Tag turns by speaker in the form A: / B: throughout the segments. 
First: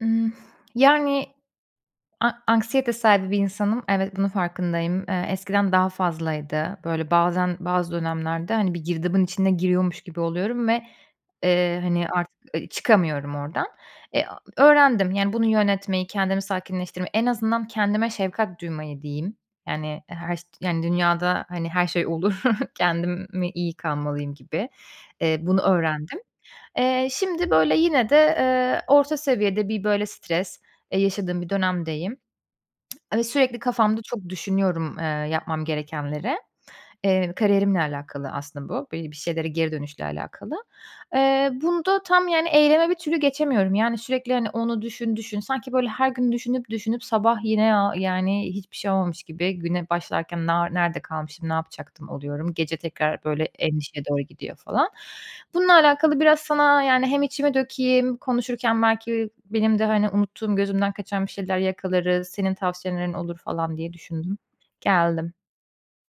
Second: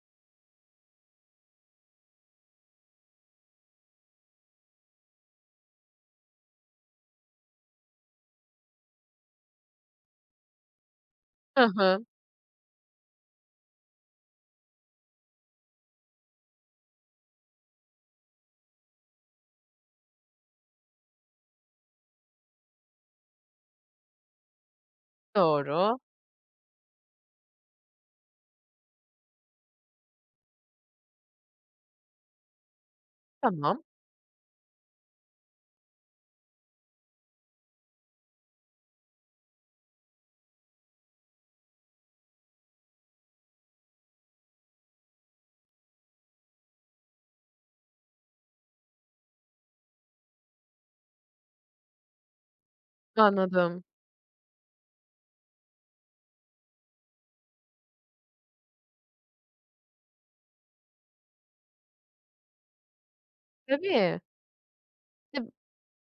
A: Yani, a anksiyete sahibi bir insanım. Evet, bunun farkındayım. Eee, eskiden daha fazlaydı. Böyle, bazen, bazı dönemlerde, hani, bir girdabın içine giriyormuş gibi oluyorum ve,
B: Hı
A: eee,
B: hı.
A: hani, artık, ııı, çıkamıyorum ordan. Eee, a öğrendim, yani, bunu yönetmeyi, kendimi sakinleştirmeyi, en azından kendime şefkat duymayı, diyeyim. Yani, her şeyd yani, dünyada, hani, her şey olur, kendim mi iyi kalmalıyım gibi, eee, bunu
B: Doğru.
A: öğrendim. Eee, şimdi böyle yine de, eee, orta seviyede bir, böyle, stres, eee, yaşadığım bir dönemdeyim. Ve sürekli
B: Tamam.
A: kafamda çok düşünüyorum, eee, yapmam gerekenleri. Eee, kariyerimle alakalı aslında bu, böyle, bir şeylere geri dönüşle alakalı. Eee, bunda tam, yani, eyleme bir türlü geçemiyorum, yani, sürekli, hani, onu düşün, düşün. Sanki, böyle, her gün düşünüp düşünüp sabah yine, aaa, yani, hiçbir şey olmamış gibi güne başlarken, "Na nerede kalmışım, ne yapacaktım?" oluyorum. Gece tekrar, böyle,
B: Anladım.
A: endişeye doğru gidiyor falan. Bununla alakalı biraz sana, yani, hem içimi dökeyim, konuşurken belki benim de, hani, unuttuğum, gözümden kaçan bir şeyler yakalarız, senin tavsiyelerin olur falan diye
B: Tabii.
A: düşündüm. Geldim.
B: Tab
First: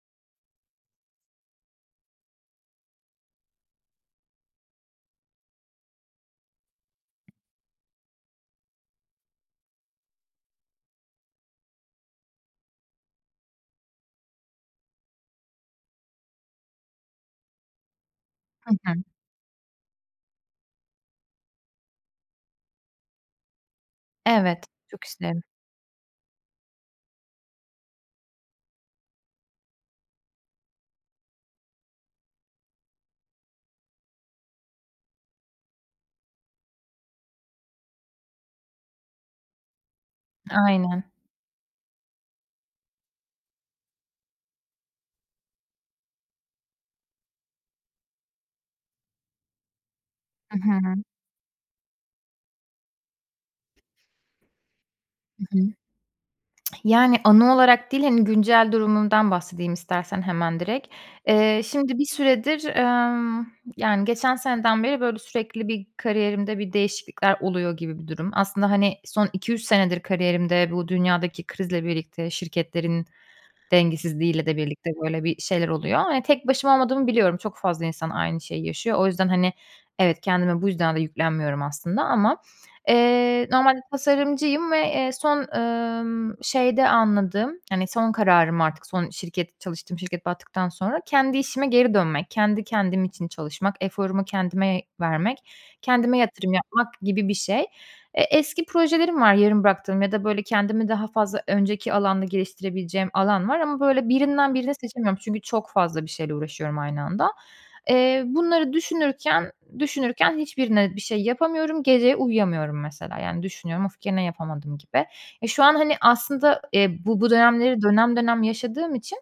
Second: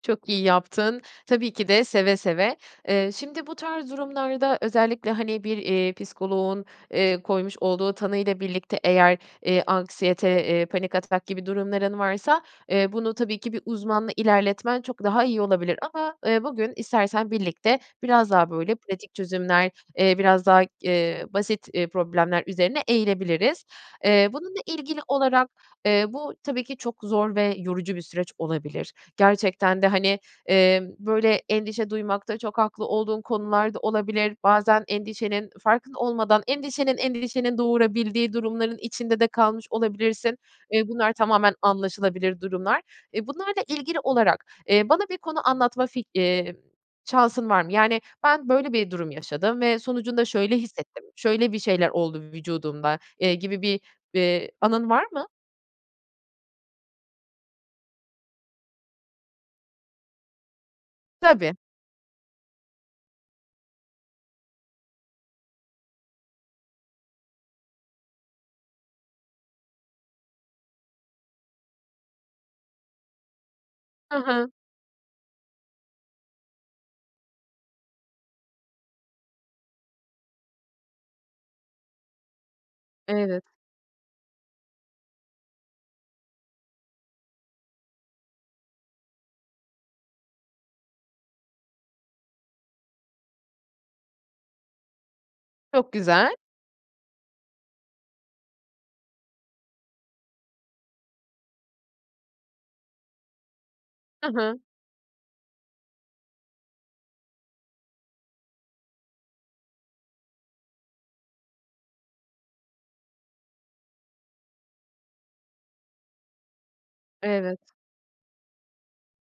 B: Çok iyi yaptın. Tabii ki de, seve seve. Eee, şimdi bu tarz durumlarda özellikle, hani, bir, eee, psikoloğun, eee, koymuş olduğu tanıyla birlikte eğer, eee, anksiyete, eee, panik atak gibi durumların varsa, eee, bunu tabii ki bir uzmanla ilerletmen çok daha iyi olabilir. Ama, eee, bugün istersen birlikte biraz daha,
A: Hı
B: böyle,
A: hı.
B: pratik çözümler, eee, biraz daha, eee, basit problemler üzerine eğilebiliriz. Eee, bununla
A: Evet,
B: ilgili
A: çok isterim.
B: olarak, eee, bu tabii ki çok zor ve yorucu bir süreç olabilir. Gerçekten de, hani, emm, böyle, endişe duymakta çok haklı olduğun konular da olabilir. Bazen endişenin farkında olmadan endişenin endişenin doğurabildiği durumların içinde de kalmış olabilirsin. Eee,
A: Aynen.
B: bunlar tamamen anlaşılabilir durumlar. Eee, bunlarla ilgili olarak, eee, bana bir konu anlatma fik iii, şansın var mı? Yani, "Ben, böyle bir durum yaşadım ve sonucunda şöyle
A: Hı hı.
B: hissettim, şöyle bir şeyler oldu vücudumda." eee, gibi bir, eee, anın var mı?
A: Hı hı. Yani, anı olarak değil, hani, güncel durumumdan bahsedeyim istersen hemen direkt.
B: Tabii.
A: Eee, şimdi bir süredir, emm, yani, geçen seneden beri, böyle sürekli bir kariyerimde bir değişiklikler oluyor gibi bir durum. Aslında, hani, son 2-3 senedir kariyerimde bu dünyadaki krizle birlikte, şirketlerin
B: Hı
A: dengesizliğiyle
B: hı.
A: de birlikte böyle bir şeyler oluyor. Hani, tek başıma olmadığımı biliyorum. Çok fazla insan aynı şeyi yaşıyor. O yüzden, hani, evet, kendime bu yüzden de yüklenmiyorum aslında ama,
B: Evet.
A: eee, normalde tasarımcıyım ve, eee, son, emm, şeyde anladığım, hani, son kararım artık, son şirket çalıştığım şirket battıktan sonra kendi işime geri dönmek, kendi kendim için çalışmak, eforumu kendime vermek,
B: Çok
A: kendime
B: güzel.
A: yatırım yapmak gibi bir şey. E, eski projelerim var, yarım bıraktığım ya da, böyle, kendimi daha fazla önceki alanda geliştirebileceğim alan var ama, böyle,
B: Hı
A: birinden
B: hı.
A: birini seçemiyorum, çünkü çok fazla bir şeyle uğraşıyorum aynı anda. Eee, bunları düşünürken düşünürken hiçbirine bir şey yapamıyorum. Gece uyuyamıyorum, mesela, yani, düşünüyorum, "Of! Gene yapamadım." gibi. E, şu an, hani, aslında, eee, bu bu
B: Evet.
A: dönemleri dönem dönem yaşadığım için,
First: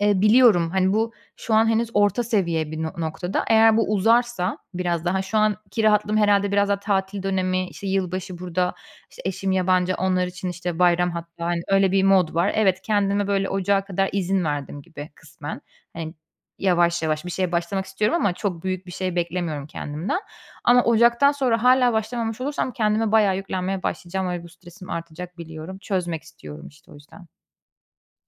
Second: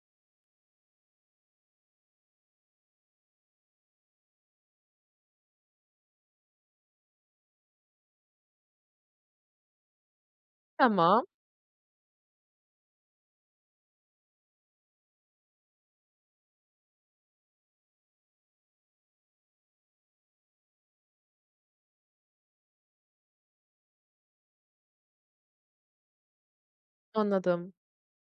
A: eee, biliyorum, hani, bu, şu an henüz orta seviye bir no noktada. Eğer bu uzarsa, biraz daha şu anki rahatlığım herhâlde, biraz daha tatil dönemi, işte, yılbaşı burada, işte, eşim yabancı, onlar için, işte, bayram
B: Tamam.
A: hatta, hani, öyle bir mod var. Evet, kendime böyle ocağa kadar izin verdim gibi kısmen. Hani, yavaş yavaş bir şeye başlamak istiyorum ama çok büyük bir şey beklemiyorum kendimden. Ama ocaktan sonra hâlâ başlamamış olursam kendime bayağı yüklenmeye başlayacağım ve bu stresim artacak, biliyorum. Çözmek istiyorum, işte, o yüzden.
B: Anladım.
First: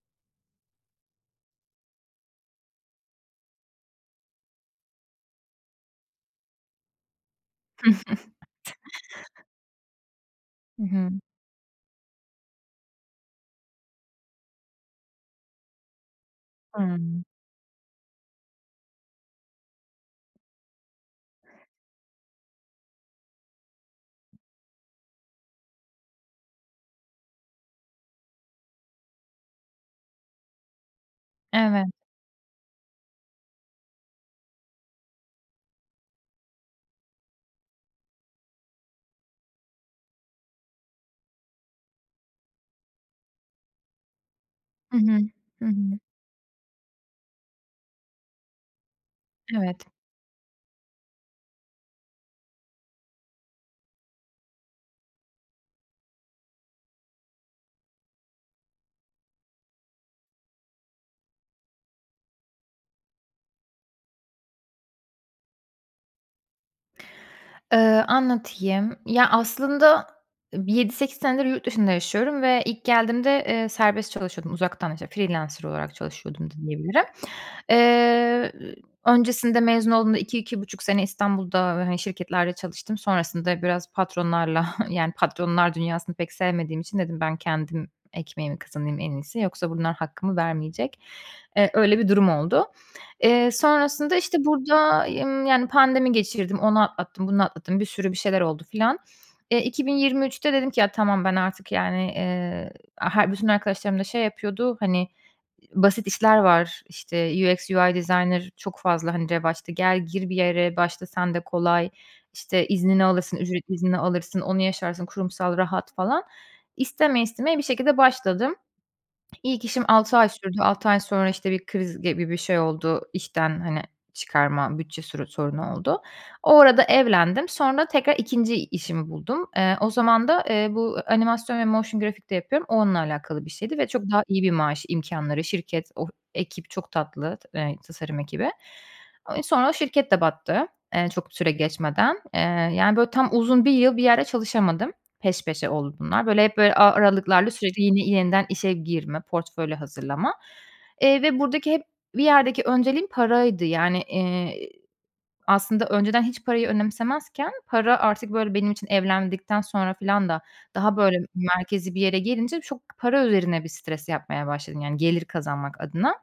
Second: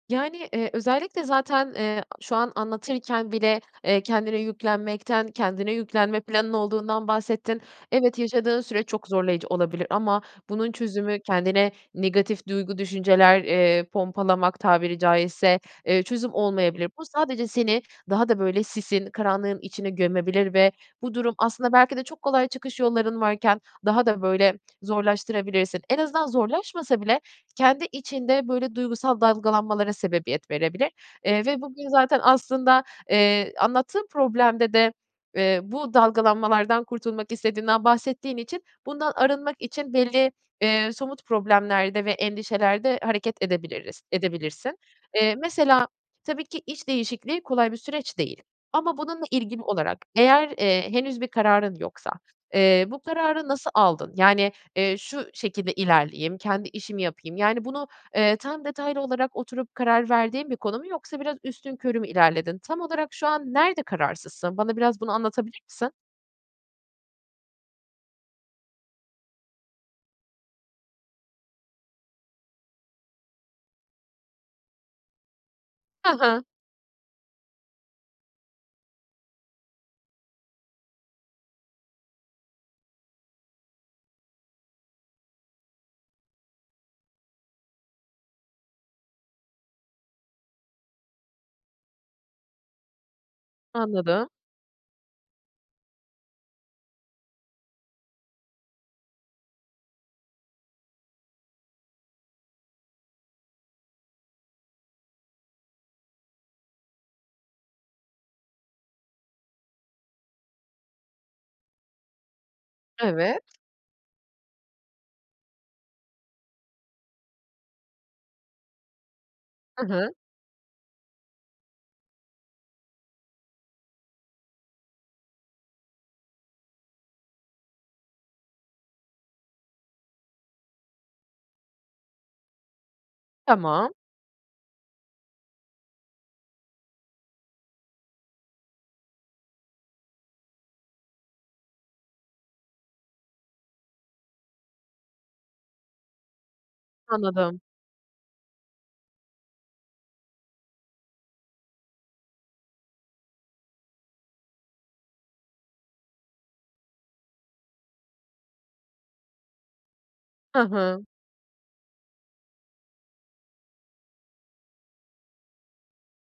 B: Yani, eee, özellikle zaten, eee, şu an anlatırken bile, eee, kendine yüklenmekten, kendine yüklenme planın olduğundan bahsettin. Evet, yaşadığın süre çok zorlayıcı olabilir ama bunun
A: Hı hı.
B: çözümü kendine negatif duygu, düşünceler, eee, pompalamak tabiri caizse, eee, çözüm olmayabilir. Bu,
A: Hıı.
B: sadece seni daha da böyle sisin, karanlığın içine gömebilir ve bu durum aslında belki de çok kolay çıkış yolların varken daha da böyle zorlaştırabilirsin. En azından zorlaşmasa bile kendi içinde, böyle, duygusal dalgalanmalara sebebiyet verebilir. Eee, ve
A: Evet.
B: bugün zaten aslında, eee, anlattığın problemde de, eee, bu dalgalanmalardan kurtulmak istediğinden bahsettiğin için bundan arınmak için belli, eee, somut problemlerde ve endişelerde hareket edebiliriz, edebilirsin.
A: Hı hı.
B: Eee,
A: Hı
B: mesela,
A: hı.
B: tabii ki, iş değişikliği kolay bir süreç değil ama bununla ilgili
A: Evet.
B: olarak, eğer, eee, henüz bir kararın yoksa, eee, bu kararı nasıl aldın? Yani, eee, "Şu şekilde ilerleyeyim, kendi işimi yapayım." yani, bunu, eee, tam detaylı olarak oturup karar verdiğin bir konu mu yoksa biraz üstünkörü mü ilerledin? Tam olarak şu an nerede kararsızsın? Bana biraz bunu anlatabilir misin?
A: Eee, anlatayım. Ya, aslında, e, bir 7-8 senedir yurt dışında yaşıyorum ve ilk geldiğimde, eee, serbest çalışıyordum uzaktan, işte, freelancer olarak
B: Ha ha.
A: çalışıyordum da diyebilirim. Eee, öncesinde, mezun olduğumda 2-2,5 sene İstanbul'da, eee, hani, şirketlerde çalıştım. Sonrasında biraz patronlarla yani patronlar dünyasını pek sevmediğim için dedim, "Ben kendim ekmeğimi kazanayım en iyisi. Yoksa bunlar hakkımı vermeyecek." Eee, öyle bir durum oldu. Eee, sonrasında,
B: Anladım.
A: işte, burada y ımm, yani, pandemi geçirdim, onu atlattım, bunu atlattım, bir sürü bir şeyler oldu filan. Eee, 2023'te dedim ki: "Ya, tamam. Ben, artık, yani", eee, a her bütün arkadaşlarım da şey yapıyordu, hani, "Basit işler var. İşte, UX/UI designer çok fazla, hani, revaçta. Gel, gir bir yere, başla sen de. Kolay. İşte, iznini alırsın,
B: Evet.
A: ücretli iznini alırsın. Onu yaşarsın, kurumsal, rahat..." falan. İstemeye istemeye bir şekilde başladım. İlk işim
B: Hı hı.
A: 6 ay sürdü. 6 ay sonra, işte, bir kriz gibi bir şey oldu. İşten, hani, çıkarma bütçe suru sorunu oldu. O arada evlendim. Sonra tekrar 2'nci işimi buldum. Eee, o zaman da, eee, bu a animasyon ve motion graphic de yapıyorum. O, onunla alakalı bir şeydi ve
B: Tamam.
A: çok daha iyi bir maaş, imkânları, şirket, o ekip çok tatlı, t eee, tasarım ekibi. Eee, sonra o şirket de battı, eee, çok süre geçmeden. Eee, yani, böyle tam, uzun 1 yıl bir yerde çalışamadım. Peş peşe oldu bunlar. Böyle, hep böyle a aralıklarla
B: Anladım.
A: süreci yeni yeniden işe girme, portfolyo hazırlama. Eee, ve buradaki hep bir yerdeki önceliğim paraydı, yani, eee, aslında önceden hiç parayı önemsemezken para artık, böyle, benim için evlendikten sonra filan da
B: Hı
A: daha
B: hı.
A: böyle merkezî bir yere gelince çok para üzerine bir stres yapmaya başladım yani gelir kazanmak adına.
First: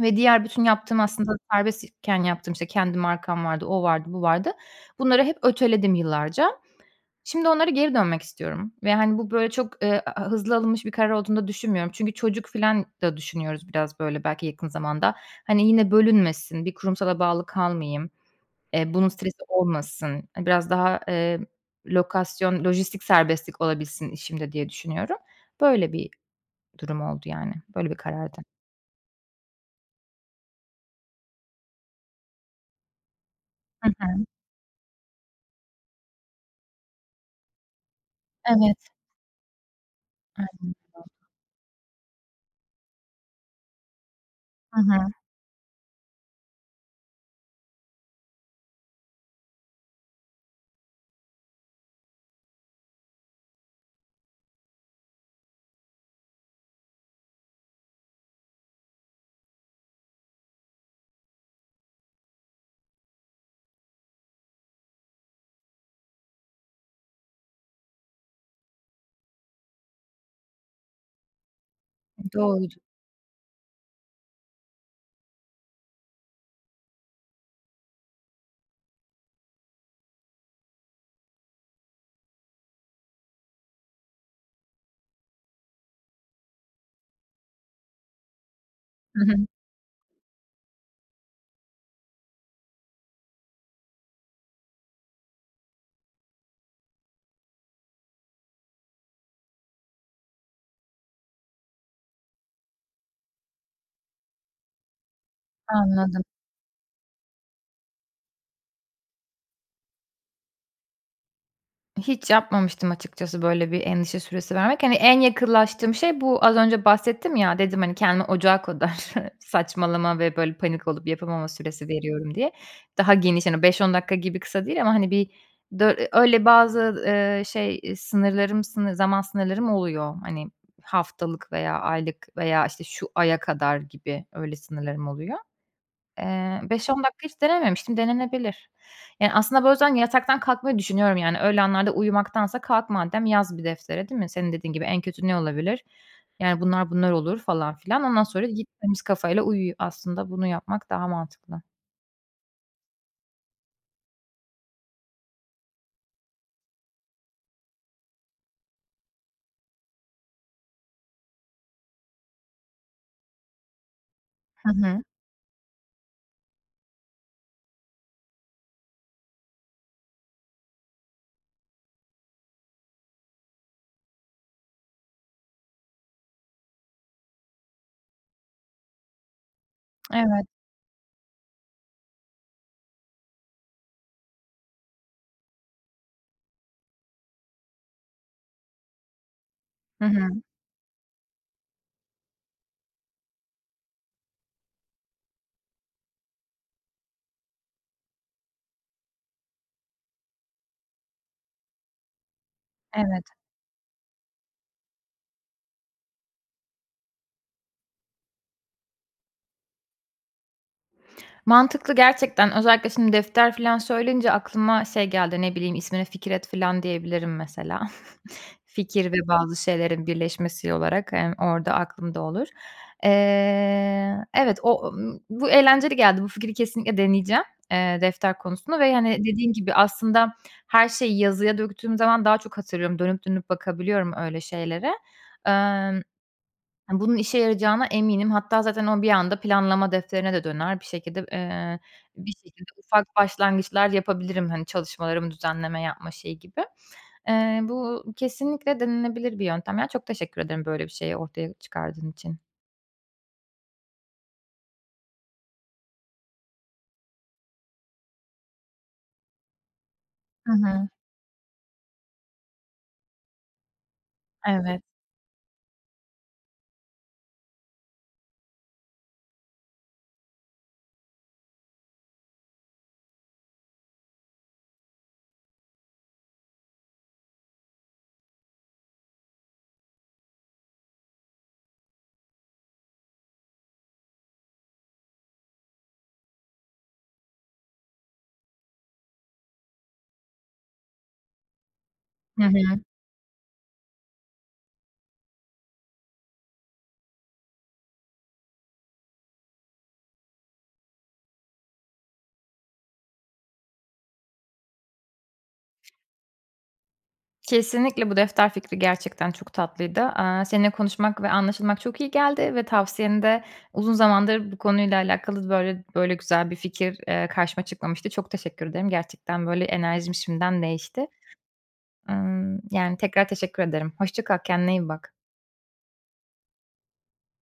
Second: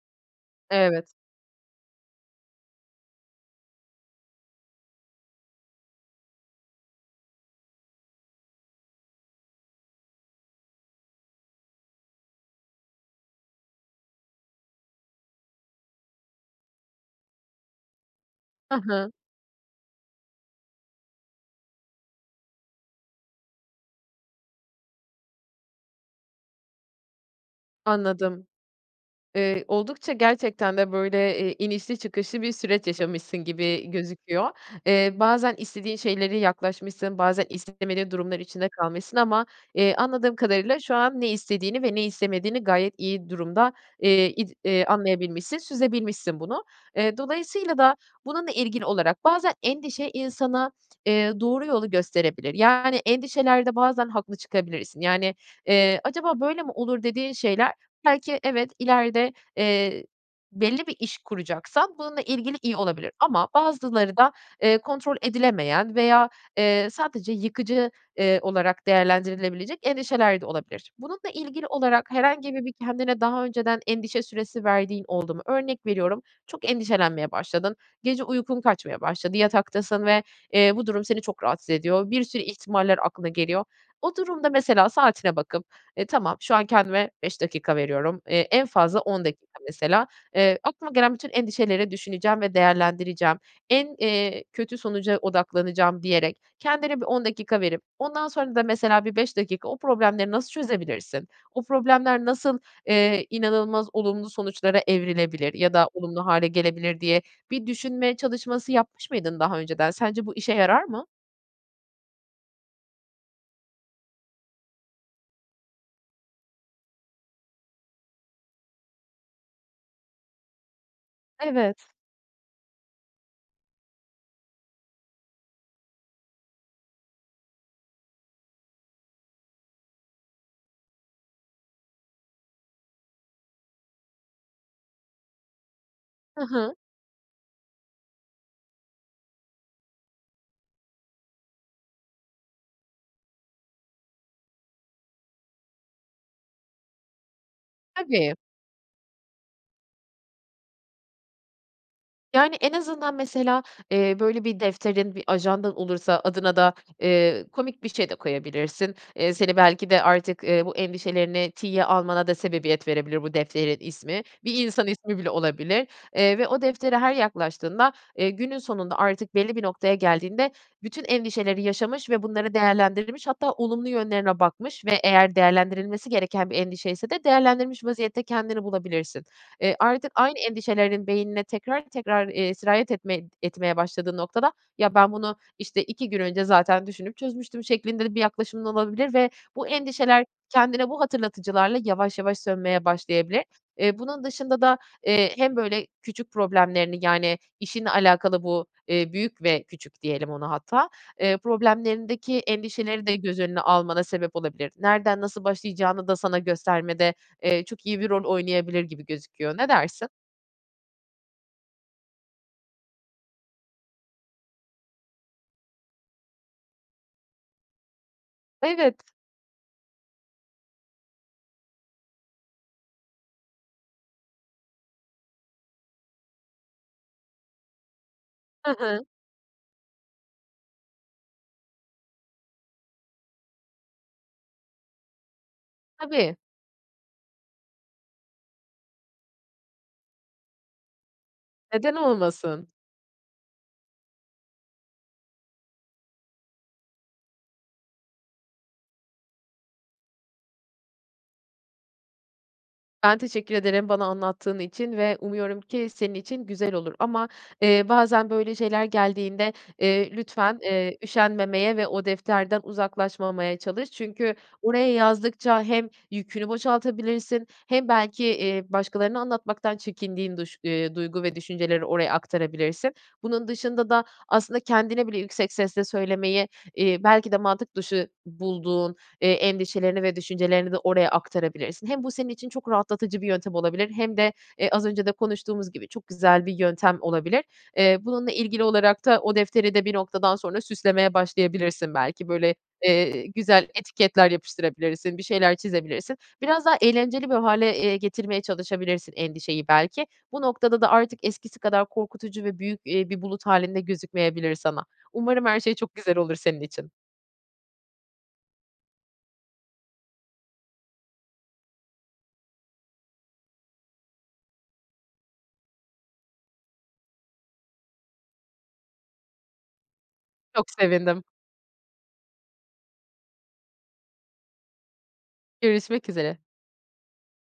A: Ve diğer bütün yaptığım
B: Evet.
A: aslında serbest iken yaptığım, işte, kendi markam vardı, o vardı, bu vardı. Bunları hep öteledim yıllarca. Şimdi onlara geri dönmek istiyorum ve, hani, bu böyle çok, eee, a a hızlı alınmış bir karar olduğunu da düşünmüyorum. Çünkü çocuk filan da düşünüyoruz biraz böyle belki yakın zamanda. Hani, yine bölünmesin, bir kurumsala bağlı kalmayayım,
B: Hı
A: eee, bunun
B: hı.
A: stresi olmasın, hani, biraz daha, emm, lokasyon, lojistik serbestlik olabilsin işimde diye düşünüyorum. Böyle bir durum oldu yani. Böyle bir karardı.
B: Anladım. Eee, oldukça gerçekten de böyle, eee, inişli çıkışlı bir süreç yaşamışsın
A: Hı
B: gibi
A: hı.
B: gözüküyor. Eee, bazen istediğin şeylere yaklaşmışsın, bazen istemediğin durumlar içinde
A: Evet.
B: kalmışsın ama, eee, anladığım kadarıyla şu an ne
A: [unintelligible]
B: istediğini ve ne istemediğini gayet iyi durumda, eee, id
A: Hı
B: eee,
A: hı.
B: anlayabilmişsin, süzebilmişsin bunu. Eee, dolayısıyla da bununla ilgili olarak bazen endişe insana, eee, doğru yolu gösterebilir yani endişelerde bazen haklı çıkabilirsin. Yani, eee, "Acaba böyle mi olur?" dediğin şeyler belki evet, ileride, eee, belli bir iş kuracaksan bununla ilgili iyi olabilir. Ama bazıları da, eee, kontrol edilemeyen veya, eee, sadece yıkıcı, eee, olarak değerlendirilebilecek endişeler de olabilir. Bununla ilgili olarak herhangi bir
A: Doğru.
B: bir kendine daha önceden endişe süresi verdiğin oldu mu? Örnek veriyorum, çok endişelenmeye başladın. Gece uykun kaçmaya başladı. Yataktasın ve, eee, bu durum seni çok rahatsız ediyor. Bir sürü ihtimaller aklına geliyor. O durumda mesela saatine bakıp, eee, "Tamam, şu an kendime 5 dakika veriyorum. Eee, en fazla
A: Hı
B: 10 dakika
A: hı.
B: mesela. Eee, aklıma gelen bütün endişeleri düşüneceğim ve değerlendireceğim. En, eee, kötü sonuca odaklanacağım." diyerek kendine bir 10 dakika verip ondan sonra da mesela bir 5 dakika o problemleri nasıl çözebilirsin, o problemler nasıl, eee, inanılmaz olumlu sonuçlara evrilebilir ya da
A: Anladım.
B: olumlu hâle gelebilir diye bir düşünme çalışması yapmış mıydın daha önceden? Sence bu işe yarar mı?
A: Hiç yapmamıştım açıkçası, böyle bir endişe süresi vermek. Hani, en yakınlaştığım şey, bu az önce bahsettim ya, dedim, hani, "Kendime ocağa kadar saçmalama ve böyle panik olup yapamama
B: Evet.
A: süresi veriyorum." diye. Daha geniş, hani, 5-10 dakika gibi kısa değil ama, hani, bir dö eee, öyle bazı, eee, şey, eee, sınırlarım, sını zaman sınırlarım oluyor, hani, haftalık veya aylık veya, işte, şu aya kadar gibi. Öyle sınırlarım oluyor.
B: Hı
A: Eee,
B: hı.
A: 5-10 dakika hiç denememiştim, denenebilir. Yani, aslında bu yüzden yataktan kalkmayı düşünüyorum yani öyle anlarda uyumaktansa kalk madem yaz bir deftere, değil mi? Senin dediğin gibi, en kötü ne olabilir? Yani, bunlar, bunlar olur falan filan. Ondan
B: Tabii.
A: sonra git, temiz kafayla uyu. Aslında bunu yapmak daha mantıklı.
B: Yani, en azından mesela, eee, böyle bir defterin, bir ajandan olursa adına da, eee, komik bir şey de koyabilirsin. Eee, seni belki de artık, eee, bu endişelerini tiye almana da sebebiyet verebilir bu defterin ismi. Bir
A: Hı
B: insan
A: hı.
B: ismi bile olabilir. Eee, ve o deftere her yaklaştığında, eee, günün sonunda artık belli bir noktaya geldiğinde bütün endişeleri yaşamış ve bunları değerlendirmiş hatta olumlu yönlerine bakmış ve eğer değerlendirilmesi gereken bir endişeyse de değerlendirmiş vaziyette kendini bulabilirsin. Eee, artık aynı
A: Evet.
B: endişelerinin beynine tekrar tekrar, eee, sirayet etme etmeye başladığı noktada, "Ya, ben bunu, işte, 2 gün önce zaten düşünüp çözmüştüm." şeklinde de bir yaklaşımın olabilir ve bu
A: Hı
B: endişeler
A: hı.
B: kendine bu hatırlatıcılarla yavaş yavaş sönmeye başlayabilir. Eee, bunun dışında da, eee, hem böyle küçük problemlerini yani işinle alakalı bu, eee, büyük ve küçük diyelim ona hatta, eee, problemlerindeki endişeleri de
A: Evet.
B: göz önüne almana sebep olabilir. Nereden nasıl başlayacağını da sana göstermede, eee, çok iyi bir rol oynayabilir gibi gözüküyor. Ne dersin?
A: Mantıklı gerçekten. Özellikle şimdi defter filan söyleyince aklıma şey geldi, ne bileyim, ismine "Fikir Et" filan diyebilirim mesela.
B: Evet.
A: Fikir ve bazı şeylerin birleşmesi olarak hem orada aklımda olur. Eee, evet, o bu eğlenceli geldi. Bu fikri kesinlikle deneyeceğim, eee, defter
B: Hı
A: konusunu ve,
B: hı.
A: hani, dediğin gibi, aslında her şeyi yazıya döktüğüm zaman daha çok hatırlıyorum. Dönüp dönüp bakabiliyorum öyle şeylere. Emm,
B: Tabii.
A: ha, bunun işe yarayacağına eminim hatta zaten o bir anda planlama defterine de döner. Bir şekilde eee,
B: Neden
A: bir
B: olmasın?
A: şekilde ufak başlangıçlar yapabilirim, hani, çalışmalarımı düzenleme yapma şeyi gibi. Eee, bu kesinlikle denenebilir bir yöntem. Ya, çok teşekkür ederim böyle bir şeyi ortaya çıkardığın için.
B: Ben teşekkür ederim bana anlattığın için ve umuyorum ki senin için güzel olur ama, eee, bazen böyle şeyler geldiğinde, eee,
A: Hı
B: lütfen,
A: hı.
B: eee, üşenmemeye ve o defterden uzaklaşmamaya çalış. Çünkü
A: Evet.
B: oraya yazdıkça hem yükünü boşaltabilirsin hem belki, eee, başkalarına anlatmaktan çekindiğin duş eee, duygu ve düşünceleri oraya aktarabilirsin. Bunun dışında da aslında kendine bile yüksek sesle söylemeyi, eee, belki de mantık dışı bulduğun, eee, endişelerini ve düşüncelerini de oraya aktarabilirsin. Hem bu senin için çok rahatlatıcı bir yöntem olabilir hem de, eee, az önce de konuştuğumuz gibi, çok güzel bir yöntem olabilir. Eee, bununla ilgili olarak da o defteri de bir noktadan sonra süslemeye başlayabilirsin belki.
A: Hı
B: Böyle,
A: hı.
B: eee, güzel etiketler yapıştırabilirsin, bir şeyler çizebilirsin. Biraz daha eğlenceli bir hâle, eee, getirmeye çalışabilirsin endişeyi belki. Bu noktada da artık eskisi kadar korkutucu ve büyük, eee, bir bulut hâlinde gözükmeyebilir sana. Umarım her şey çok güzel olur senin için.
A: Kesinlikle bu defter fikri gerçekten çok tatlıydı. Aaa, seninle konuşmak ve anlaşılmak çok iyi geldi ve tavsiyeni de uzun zamandır bu konuyla alakalı böyle böyle güzel bir fikir, eee, karşıma çıkmamıştı. Çok teşekkür ederim. Gerçekten, böyle, enerjim şimdiden
B: Çok
A: değişti.
B: sevindim.
A: Imm, yani, tekrar teşekkür ederim. Hoşça kal, kendine iyi bak.
B: Görüşmek üzere.